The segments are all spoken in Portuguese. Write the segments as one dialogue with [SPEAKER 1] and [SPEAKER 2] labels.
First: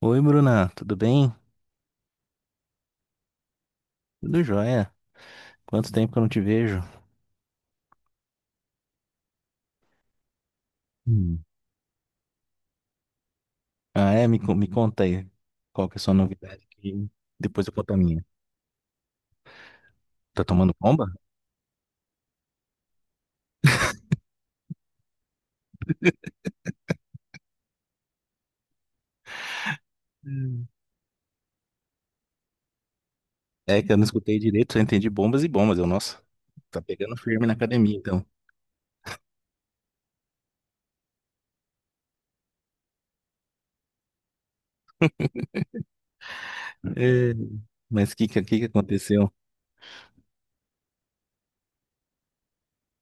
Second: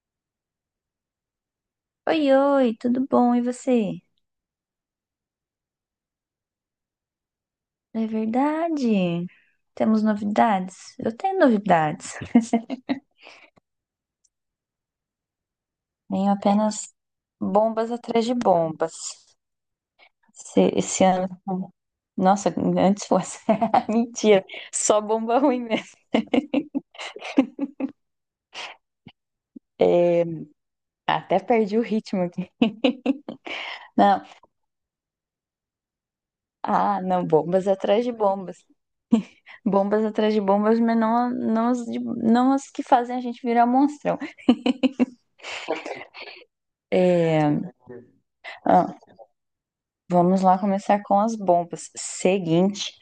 [SPEAKER 1] Oi, Bruna, tudo bem?
[SPEAKER 2] Oi, oi, tudo bom? E você?
[SPEAKER 1] Tudo jóia. Quanto tempo que eu não te vejo?
[SPEAKER 2] É verdade. Temos novidades? Eu tenho
[SPEAKER 1] Hum.
[SPEAKER 2] novidades.
[SPEAKER 1] Ah, é? Me conta aí. Qual que é a sua
[SPEAKER 2] Tenho
[SPEAKER 1] novidade?
[SPEAKER 2] apenas
[SPEAKER 1] Que depois eu conto
[SPEAKER 2] bombas
[SPEAKER 1] a minha.
[SPEAKER 2] atrás de bombas.
[SPEAKER 1] Tá
[SPEAKER 2] Esse,
[SPEAKER 1] tomando
[SPEAKER 2] esse
[SPEAKER 1] bomba?
[SPEAKER 2] ano. Nossa, antes fosse. Mentira, só bomba ruim mesmo. É,
[SPEAKER 1] Hum.
[SPEAKER 2] até perdi o ritmo aqui.
[SPEAKER 1] É que eu não
[SPEAKER 2] Não,
[SPEAKER 1] escutei direito, só entendi bombas e bombas. Nossa, tá pegando
[SPEAKER 2] não,
[SPEAKER 1] firme na
[SPEAKER 2] bombas
[SPEAKER 1] academia,
[SPEAKER 2] atrás de
[SPEAKER 1] então.
[SPEAKER 2] bombas. Bombas atrás de bombas, mas não, não, não as que fazem a gente virar monstrão.
[SPEAKER 1] É,
[SPEAKER 2] É,
[SPEAKER 1] mas que
[SPEAKER 2] ah,
[SPEAKER 1] aconteceu?
[SPEAKER 2] vamos lá começar com as bombas. Seguinte,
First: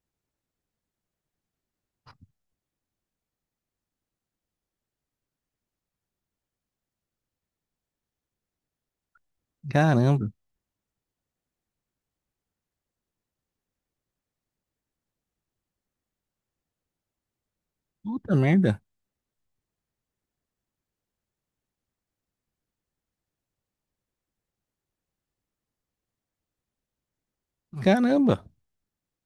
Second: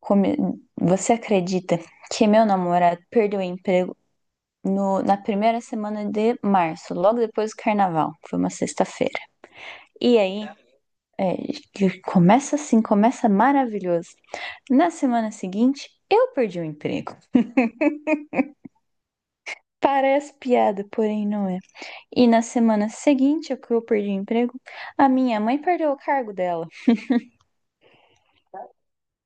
[SPEAKER 2] come- você acredita que meu namorado perdeu o emprego na primeira semana de março, logo depois do carnaval? Foi uma sexta-feira. E
[SPEAKER 1] Caramba,
[SPEAKER 2] aí, é, que começa assim, começa maravilhoso. Na semana seguinte, eu perdi o emprego.
[SPEAKER 1] puta merda.
[SPEAKER 2] Parece piada, porém não é. E na semana seguinte, ao que eu perdi o emprego, a minha mãe perdeu o cargo dela.
[SPEAKER 1] Caramba,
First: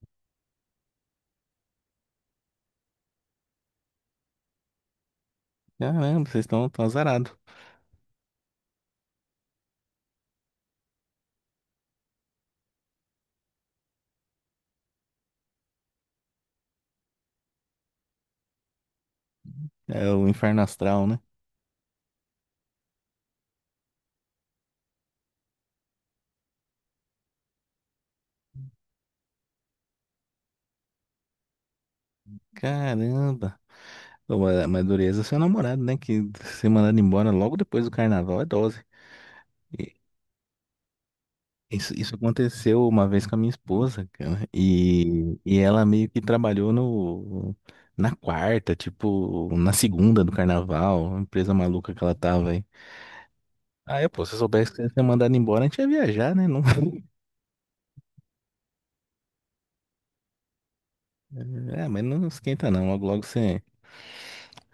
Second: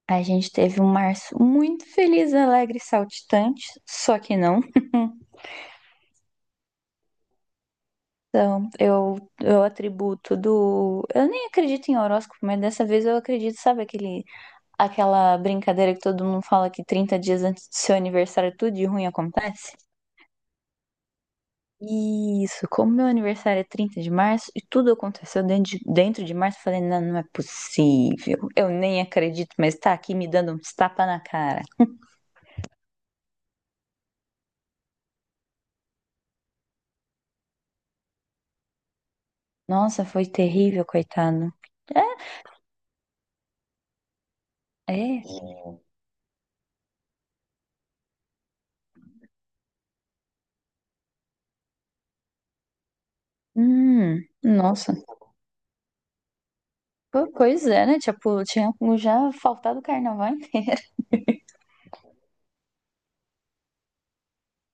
[SPEAKER 2] A gente teve um março muito feliz, alegre e saltitante, só que não.
[SPEAKER 1] caramba, vocês estão tão azarados.
[SPEAKER 2] Então, eu atribuo tudo. Eu nem acredito em horóscopo, mas dessa vez eu acredito, sabe, aquela brincadeira que todo mundo fala que 30 dias antes do seu aniversário tudo de ruim acontece?
[SPEAKER 1] É o inferno astral, né?
[SPEAKER 2] Isso, como meu aniversário é 30 de março e tudo aconteceu dentro de março, eu falei, não, não é possível. Eu nem acredito, mas tá aqui me dando um tapa na cara.
[SPEAKER 1] Caramba. Pô, mas dureza é seu namorado, né? Que ser mandado embora logo depois do carnaval é dose. E
[SPEAKER 2] Nossa, foi terrível, coitado.
[SPEAKER 1] isso aconteceu uma vez com a minha esposa, cara.
[SPEAKER 2] É,
[SPEAKER 1] E,
[SPEAKER 2] é.
[SPEAKER 1] e ela meio que trabalhou no, na quarta, tipo, na segunda do carnaval, uma empresa maluca que ela tava aí. Aí, pô, se eu soubesse que você ia
[SPEAKER 2] Nossa.
[SPEAKER 1] ser mandado embora, a gente ia viajar, né? Não.
[SPEAKER 2] Pois é, né? Tipo, tinha já faltado o carnaval inteiro.
[SPEAKER 1] É, mas não esquenta não. Logo, logo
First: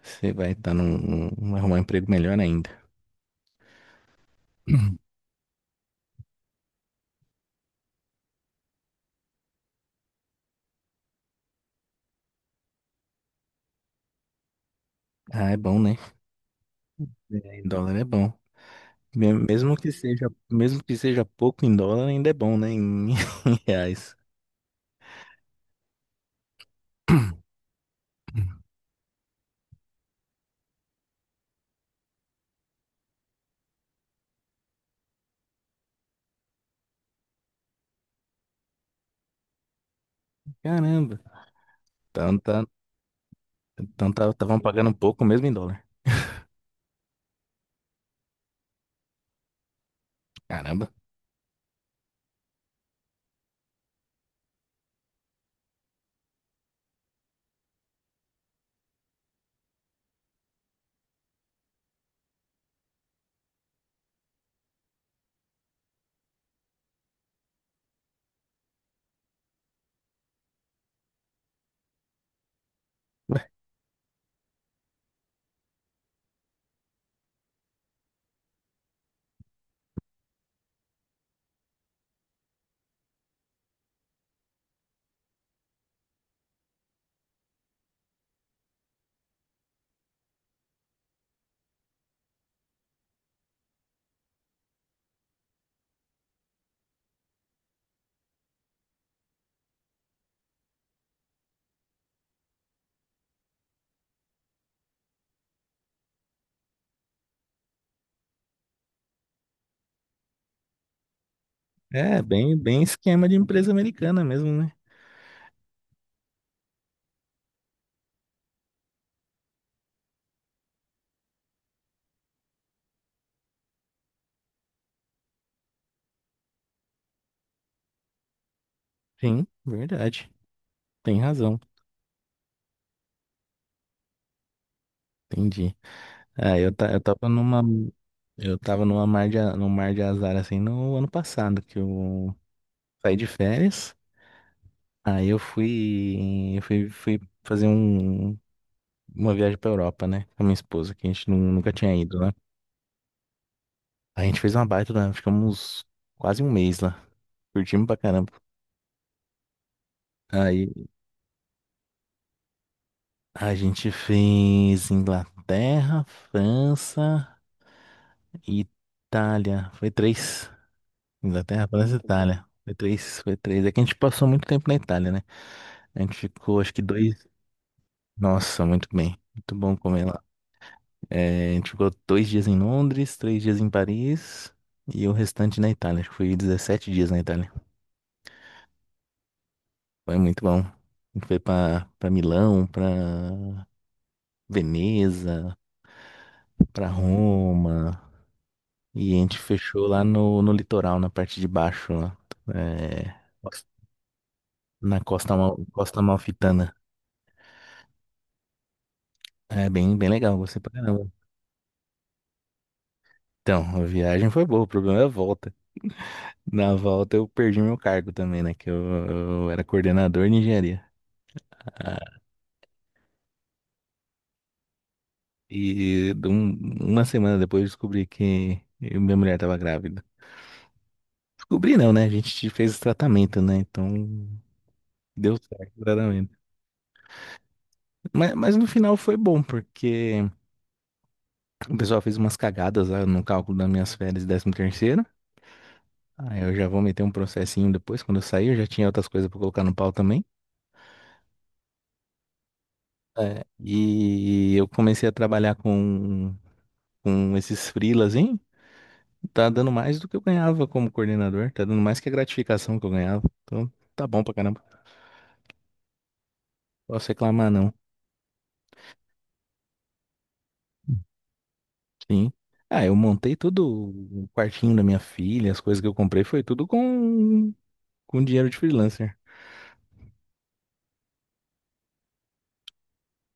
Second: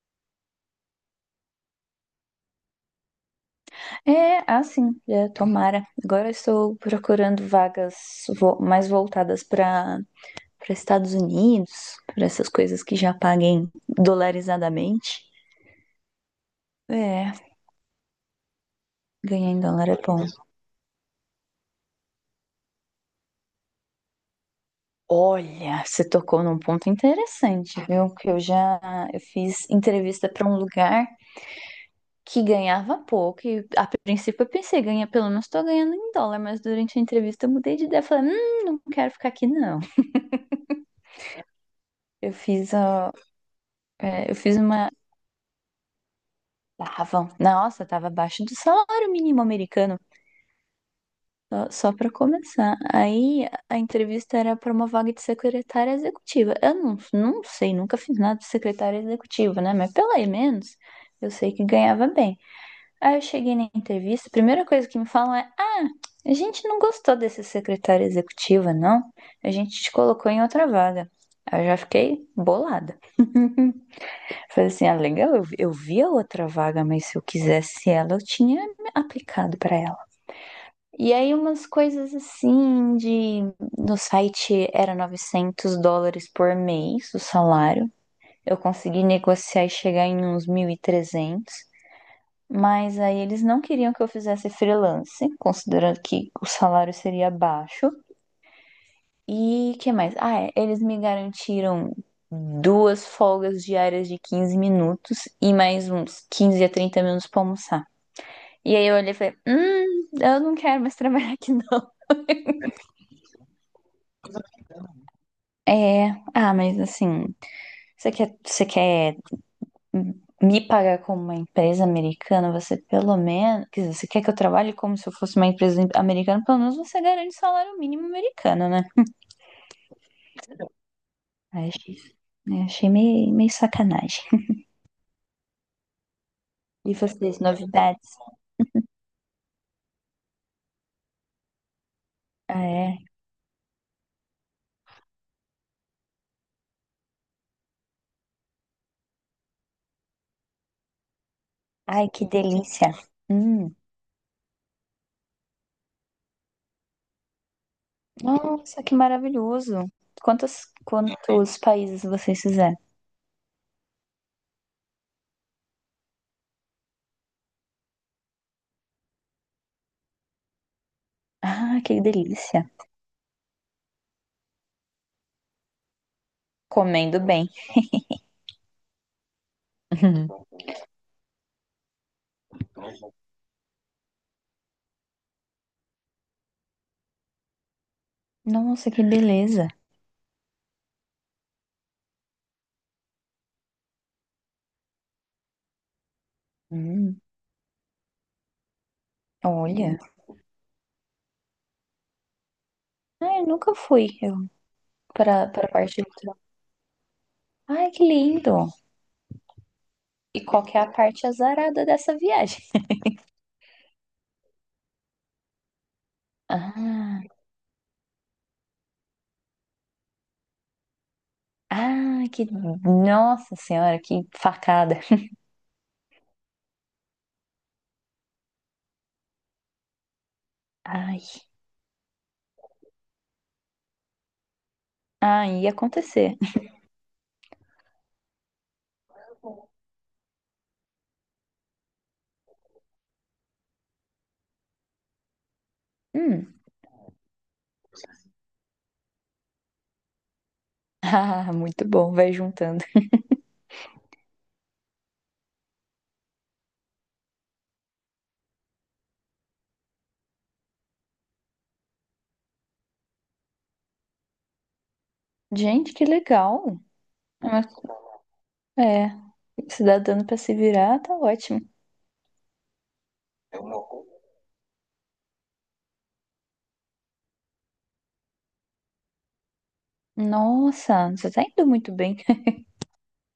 [SPEAKER 1] você vai estar arrumar um emprego melhor ainda.
[SPEAKER 2] É, assim, tomara. Agora eu estou procurando vagas mais voltadas para Estados Unidos, para essas coisas que já paguem dolarizadamente.
[SPEAKER 1] Ah, é bom, né?
[SPEAKER 2] É,
[SPEAKER 1] É, em dólar é bom.
[SPEAKER 2] ganhar em dólar é bom.
[SPEAKER 1] Mesmo que seja pouco em dólar, ainda é bom, né? Em, em reais.
[SPEAKER 2] Olha, você tocou num ponto interessante, viu? Que eu fiz entrevista para um lugar que ganhava pouco. E a princípio eu pensei, ganha, pelo menos tô ganhando em dólar, mas durante a entrevista eu mudei de ideia. Falei, não quero ficar aqui, não.
[SPEAKER 1] Caramba. Então, tá,
[SPEAKER 2] Ó, eu fiz
[SPEAKER 1] tavam
[SPEAKER 2] uma.
[SPEAKER 1] pagando pouco mesmo em dólar.
[SPEAKER 2] Tava, nossa, tava abaixo do salário mínimo americano.
[SPEAKER 1] Caramba.
[SPEAKER 2] Só para começar. Aí a entrevista era para uma vaga de secretária executiva. Eu não sei, nunca fiz nada de secretária executiva, né? Mas pelo menos eu sei que ganhava bem. Aí eu cheguei na entrevista, a primeira coisa que me falam é: Ah, a gente não gostou desse secretário executiva, não? A gente te colocou em outra vaga. Aí eu já fiquei bolada.
[SPEAKER 1] Ué,
[SPEAKER 2] Falei assim: Ah, legal, eu vi a outra vaga, mas se eu quisesse ela, eu tinha me aplicado pra ela. E aí umas coisas assim de no site era US$ 900 por mês o salário. Eu consegui negociar e chegar em uns 1.300. Mas aí eles não queriam que eu fizesse freelance, considerando que o salário seria baixo. E que mais? Ah, é, eles me garantiram duas folgas diárias de 15 minutos e mais uns 15 a 30 minutos pra almoçar. E aí eu olhei e falei, eu não quero mais trabalhar aqui não.
[SPEAKER 1] é, bem, bem esquema de empresa americana mesmo, né?
[SPEAKER 2] É, mas assim, você quer me pagar como uma empresa americana, você pelo menos, quer dizer, você quer que eu trabalhe como se eu fosse uma empresa americana, pelo menos você garante salário mínimo americano, né?
[SPEAKER 1] Sim, verdade. Tem razão.
[SPEAKER 2] Aí Achei meio sacanagem.
[SPEAKER 1] Entendi.
[SPEAKER 2] E
[SPEAKER 1] Eu tava
[SPEAKER 2] vocês, novidades?
[SPEAKER 1] num mar de azar assim no ano passado, que eu
[SPEAKER 2] Ah, é.
[SPEAKER 1] saí de férias. Aí fui fazer um. Uma viagem pra Europa, né? Com a minha esposa, que a gente nunca tinha
[SPEAKER 2] Ai,
[SPEAKER 1] ido,
[SPEAKER 2] que
[SPEAKER 1] né?
[SPEAKER 2] delícia. Hum.
[SPEAKER 1] A gente fez uma baita, né? Ficamos quase um mês lá. Curtimos pra caramba.
[SPEAKER 2] Nossa, que maravilhoso.
[SPEAKER 1] Aí
[SPEAKER 2] Quantos países vocês fizeram?
[SPEAKER 1] a gente fez Inglaterra, França e Itália. Foi três. Inglaterra,
[SPEAKER 2] Ah,
[SPEAKER 1] França e
[SPEAKER 2] que
[SPEAKER 1] Itália.
[SPEAKER 2] delícia.
[SPEAKER 1] Foi três, foi três. É que a gente passou muito tempo na Itália, né? A gente ficou, acho que
[SPEAKER 2] Comendo
[SPEAKER 1] dois.
[SPEAKER 2] bem.
[SPEAKER 1] Nossa, muito bem. Muito bom comer lá. É, a gente ficou dois dias em Londres, três dias em Paris e o restante na Itália. Acho que foi 17 dias na Itália.
[SPEAKER 2] Nossa, que beleza.
[SPEAKER 1] Foi muito bom. A gente foi pra Milão, pra Veneza, pra
[SPEAKER 2] Hum.
[SPEAKER 1] Roma. E a gente fechou
[SPEAKER 2] Olha.
[SPEAKER 1] lá no litoral, na parte de baixo, lá. É,
[SPEAKER 2] Ah, eu nunca fui. Eu
[SPEAKER 1] na costa,
[SPEAKER 2] para para a
[SPEAKER 1] Costa
[SPEAKER 2] parte litoral.
[SPEAKER 1] Amalfitana.
[SPEAKER 2] Ai, que lindo!
[SPEAKER 1] É bem, bem legal,
[SPEAKER 2] E
[SPEAKER 1] gostei
[SPEAKER 2] qual
[SPEAKER 1] pra
[SPEAKER 2] que é a
[SPEAKER 1] caramba.
[SPEAKER 2] parte azarada dessa viagem?
[SPEAKER 1] Então, a viagem foi boa, o problema é a volta. Na volta
[SPEAKER 2] Ah,
[SPEAKER 1] eu perdi meu cargo também, né? Eu era coordenador de engenharia. Ah,
[SPEAKER 2] ah, que nossa senhora, que facada.
[SPEAKER 1] E de um- uma semana depois eu descobri minha mulher estava grávida.
[SPEAKER 2] Ai,
[SPEAKER 1] Descobri não, né? A gente fez o tratamento, né? Então deu
[SPEAKER 2] ai, ia
[SPEAKER 1] certo o tratamento.
[SPEAKER 2] acontecer.
[SPEAKER 1] Mas no final foi bom, porque o pessoal fez umas cagadas lá no cálculo das minhas férias de décimo terceiro. Aí eu
[SPEAKER 2] Hum.
[SPEAKER 1] já vou meter um processinho depois, quando eu sair, eu já tinha outras coisas pra colocar no pau também.
[SPEAKER 2] Ah, muito bom, vai juntando.
[SPEAKER 1] É, e eu comecei a trabalhar com esses freelas, hein? Tá dando mais do que eu ganhava como coordenador, tá dando mais que a gratificação que eu ganhava. Então tá bom pra caramba.
[SPEAKER 2] Gente, que legal.
[SPEAKER 1] Posso reclamar,
[SPEAKER 2] Mas,
[SPEAKER 1] não.
[SPEAKER 2] é, se dá dando para se virar, tá ótimo.
[SPEAKER 1] Sim. Ah, eu montei tudo, o quartinho da minha filha, as coisas que eu comprei foi tudo com dinheiro de freelancer.
[SPEAKER 2] Nossa, você tá indo muito bem.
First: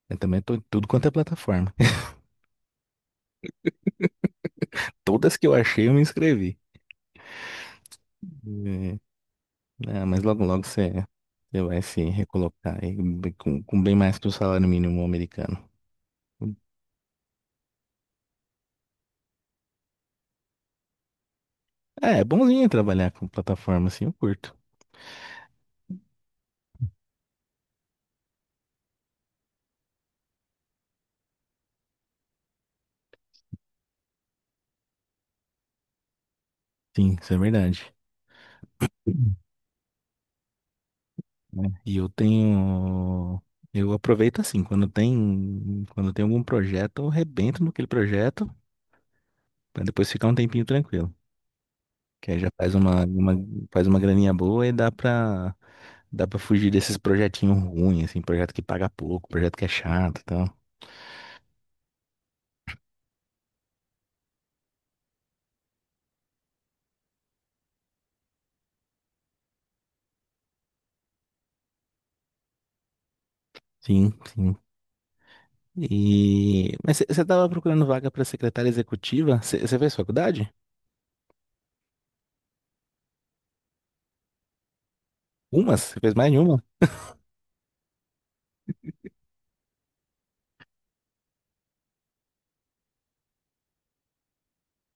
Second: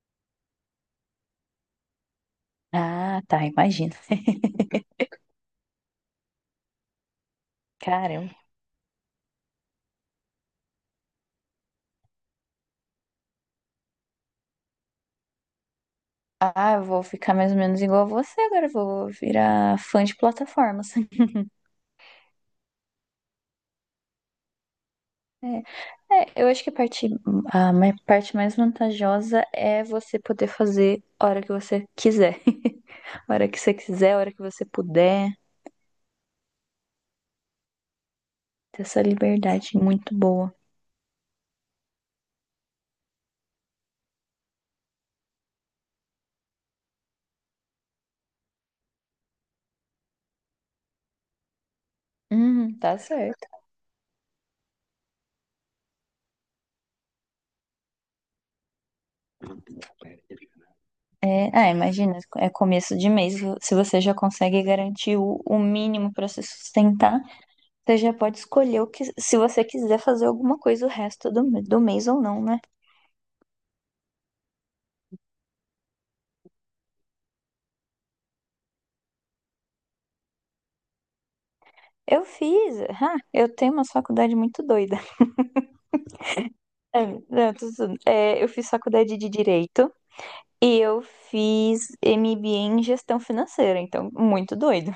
[SPEAKER 1] Eu também tô em tudo quanto é plataforma.
[SPEAKER 2] Ah, tá, imagina.
[SPEAKER 1] Todas que eu achei, eu me inscrevi.
[SPEAKER 2] Caramba.
[SPEAKER 1] E- Ah, mas logo logo você vai se recolocar aí com bem mais que o salário mínimo americano.
[SPEAKER 2] Ah, eu vou ficar mais ou menos igual a você agora. Eu vou virar fã de plataformas.
[SPEAKER 1] É, é bonzinho trabalhar com plataforma assim, eu curto.
[SPEAKER 2] É. É, eu acho que a parte, a ma- parte mais vantajosa é você poder fazer a hora que você quiser. A hora que você quiser, a hora que você puder.
[SPEAKER 1] Sim, isso é verdade.
[SPEAKER 2] Ter essa liberdade muito boa.
[SPEAKER 1] Né? E eu tenho. Eu aproveito assim, quando tem algum projeto, eu rebento naquele projeto. Pra depois ficar um tempinho tranquilo. Que aí já faz
[SPEAKER 2] Tá
[SPEAKER 1] uma-
[SPEAKER 2] certo.
[SPEAKER 1] faz uma graninha boa e dá pra fugir desses projetinhos ruins, assim, projeto que paga pouco, projeto que é chato e tal.
[SPEAKER 2] É, imagina, é começo de mês. Se você já consegue garantir o mínimo para se sustentar, você já pode escolher o que, se você quiser fazer alguma coisa o resto do mês ou não, né?
[SPEAKER 1] Sim, sim. E... mas você tava procurando vaga pra secretária executiva? Você fez faculdade?
[SPEAKER 2] Eu fiz, ah, eu tenho uma faculdade muito doida.
[SPEAKER 1] Umas? Você fez mais de uma?
[SPEAKER 2] É, não, tudo, tudo. É, eu fiz faculdade de Direito e eu fiz MBA em Gestão Financeira, então muito doido.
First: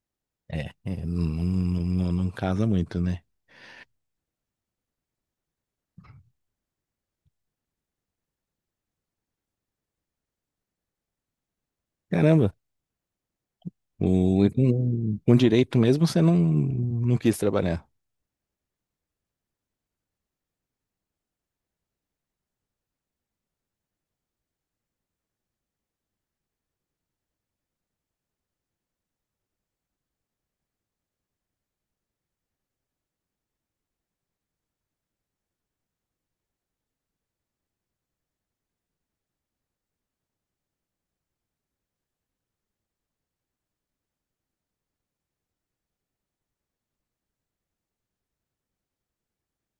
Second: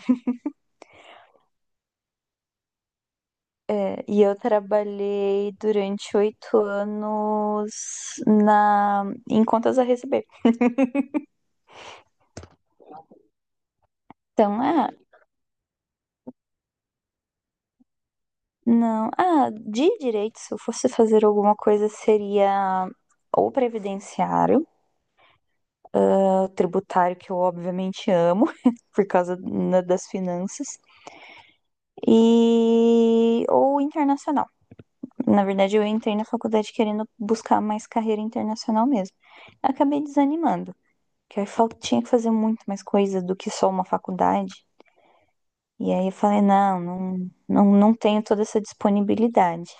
[SPEAKER 1] É, é, não casa muito, né?
[SPEAKER 2] É, e eu trabalhei durante 8 anos em contas a receber.
[SPEAKER 1] Caramba, o, e
[SPEAKER 2] Então, ah,
[SPEAKER 1] com direito mesmo você não quis trabalhar.
[SPEAKER 2] não, ah, de Direito, se eu fosse fazer alguma coisa, seria ou previdenciário, ou tributário, que eu obviamente amo, por causa né, das finanças, e ou internacional. Na verdade, eu entrei na faculdade querendo buscar mais carreira internacional mesmo. Acabei desanimando, que eu tinha que fazer muito mais coisa do que só uma faculdade. E aí eu falei, não, não, não, não tenho toda essa disponibilidade.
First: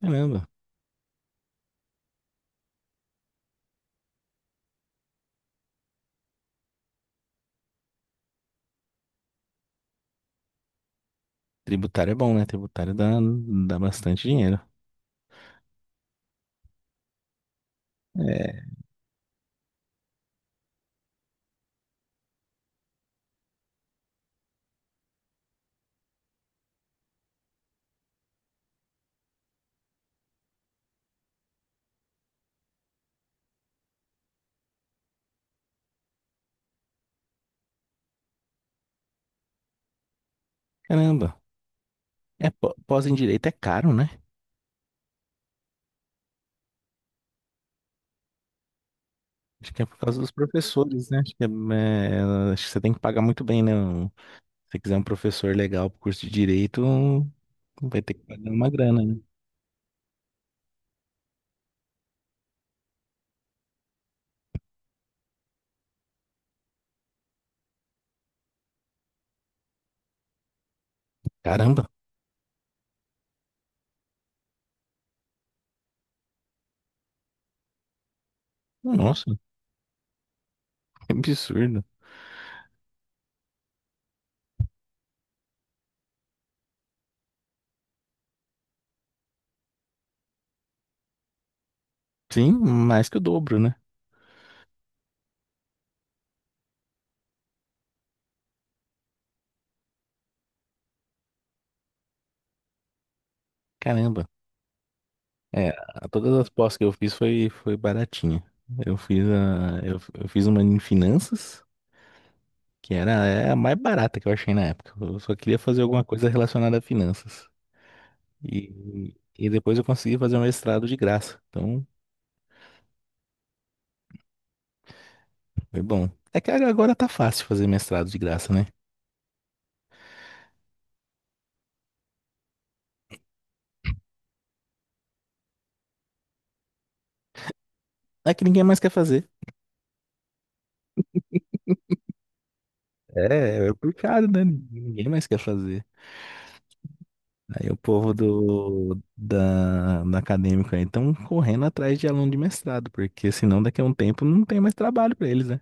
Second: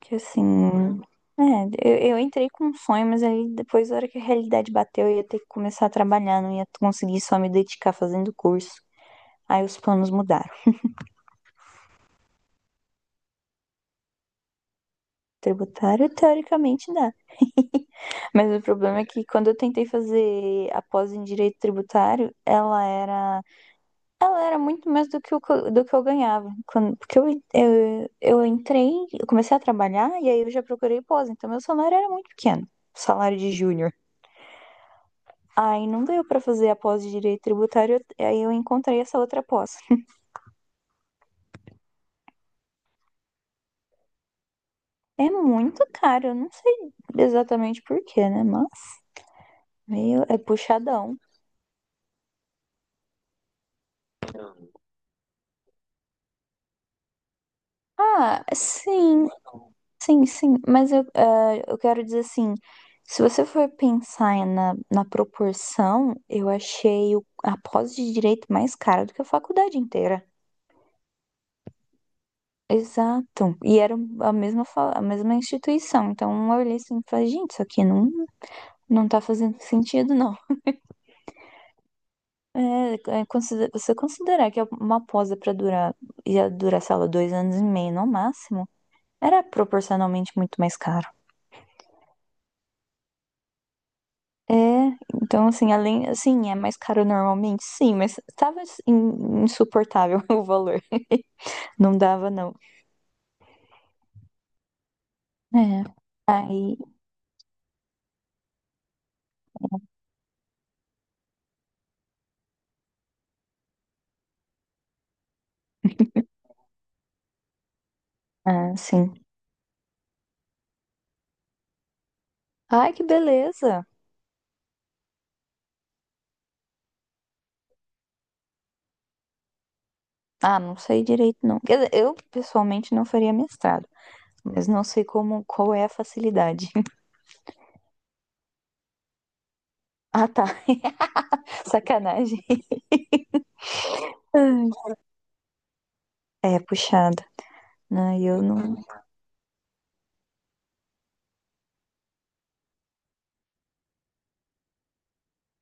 [SPEAKER 2] Que assim,
[SPEAKER 1] Caramba,
[SPEAKER 2] é, eu entrei com um sonho, mas aí depois, na hora que a realidade bateu, eu ia ter que começar a trabalhar, não ia conseguir só me dedicar fazendo curso. Aí os planos mudaram.
[SPEAKER 1] tributário é bom, né? Tributário dá bastante dinheiro.
[SPEAKER 2] Tributário, teoricamente dá. Mas o
[SPEAKER 1] É,
[SPEAKER 2] problema é que quando eu tentei fazer a pós em direito tributário, ela era muito mais do que eu ganhava. Quando, porque eu entrei, eu comecei a trabalhar e aí eu já procurei pós, então meu salário era muito pequeno, salário de júnior. Aí não deu pra fazer a pós de direito tributário, aí eu encontrei essa outra pós.
[SPEAKER 1] caramba. É, pós em direito é caro, né?
[SPEAKER 2] É muito caro, eu não sei exatamente por quê, né? Mas
[SPEAKER 1] Acho que é por causa
[SPEAKER 2] meio
[SPEAKER 1] dos
[SPEAKER 2] é puxadão.
[SPEAKER 1] professores, né? Acho que, acho que você tem que pagar muito bem, né? Um- se você quiser um professor legal pro curso de direito, vai ter que
[SPEAKER 2] Ah,
[SPEAKER 1] pagar uma grana, né?
[SPEAKER 2] sim, sim, sim, mas eu quero dizer assim, se você for pensar na proporção, eu achei a pós de direito mais cara do que a faculdade inteira.
[SPEAKER 1] Caramba.
[SPEAKER 2] Exato. E era a mesma instituição. Então eu olhei assim e falei, gente, isso aqui não, não tá
[SPEAKER 1] Nossa,
[SPEAKER 2] fazendo sentido, não.
[SPEAKER 1] que absurdo.
[SPEAKER 2] É, é, você considerar que uma pós é pra durar, ia durar, sei lá, 2 anos e meio no máximo, era proporcionalmente muito mais caro.
[SPEAKER 1] Sim, mais que o dobro, né?
[SPEAKER 2] É, então assim, além, assim, é mais caro normalmente, sim, mas tava assim, insuportável o valor. Não dava, não.
[SPEAKER 1] Caramba. É,
[SPEAKER 2] É.
[SPEAKER 1] todas as pós
[SPEAKER 2] Aí,
[SPEAKER 1] que eu fiz foi, foi baratinha. Eu fiz uma em finanças, que era é, a mais barata que eu achei na época. Eu só queria fazer alguma coisa relacionada a finanças.
[SPEAKER 2] ah,
[SPEAKER 1] E,
[SPEAKER 2] sim.
[SPEAKER 1] e depois eu consegui fazer um mestrado de graça. Então,
[SPEAKER 2] Ai, que beleza.
[SPEAKER 1] foi bom. É que agora tá fácil fazer mestrado de graça, né?
[SPEAKER 2] Ah, não sei direito, não. Quer dizer, eu pessoalmente não faria mestrado, mas não sei como, qual é a facilidade.
[SPEAKER 1] É que ninguém mais quer fazer.
[SPEAKER 2] Ah, tá. Sacanagem.
[SPEAKER 1] É, é complicado, né?
[SPEAKER 2] Ai,
[SPEAKER 1] Ninguém mais quer fazer.
[SPEAKER 2] é puxado.
[SPEAKER 1] Aí o povo
[SPEAKER 2] Ah, eu não.
[SPEAKER 1] da acadêmica aí estão correndo atrás de aluno de mestrado, porque senão daqui a um tempo não tem mais trabalho pra eles, né?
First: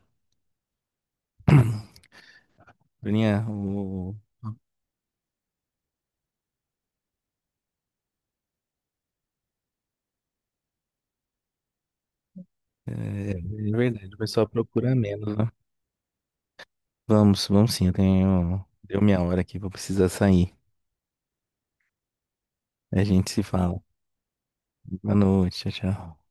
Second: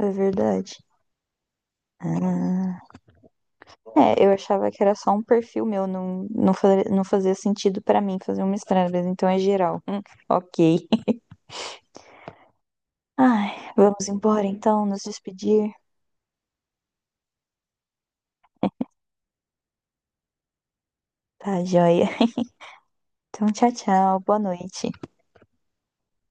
[SPEAKER 2] É verdade. Ah.
[SPEAKER 1] Bruninha,
[SPEAKER 2] É, eu achava que era só um perfil meu, não, não, não fazia sentido pra mim fazer um mestrado, mas então é geral. Ok.
[SPEAKER 1] é
[SPEAKER 2] Ai, vamos
[SPEAKER 1] verdade, o
[SPEAKER 2] embora
[SPEAKER 1] pessoal
[SPEAKER 2] então,
[SPEAKER 1] procura
[SPEAKER 2] nos
[SPEAKER 1] menos, né?
[SPEAKER 2] despedir.
[SPEAKER 1] Vamos, vamos sim, eu tenho. Deu minha hora aqui, vou precisar sair.
[SPEAKER 2] Tá, joia.
[SPEAKER 1] A gente se
[SPEAKER 2] Então, tchau,
[SPEAKER 1] fala.
[SPEAKER 2] tchau, boa noite.
[SPEAKER 1] Boa noite, tchau, tchau.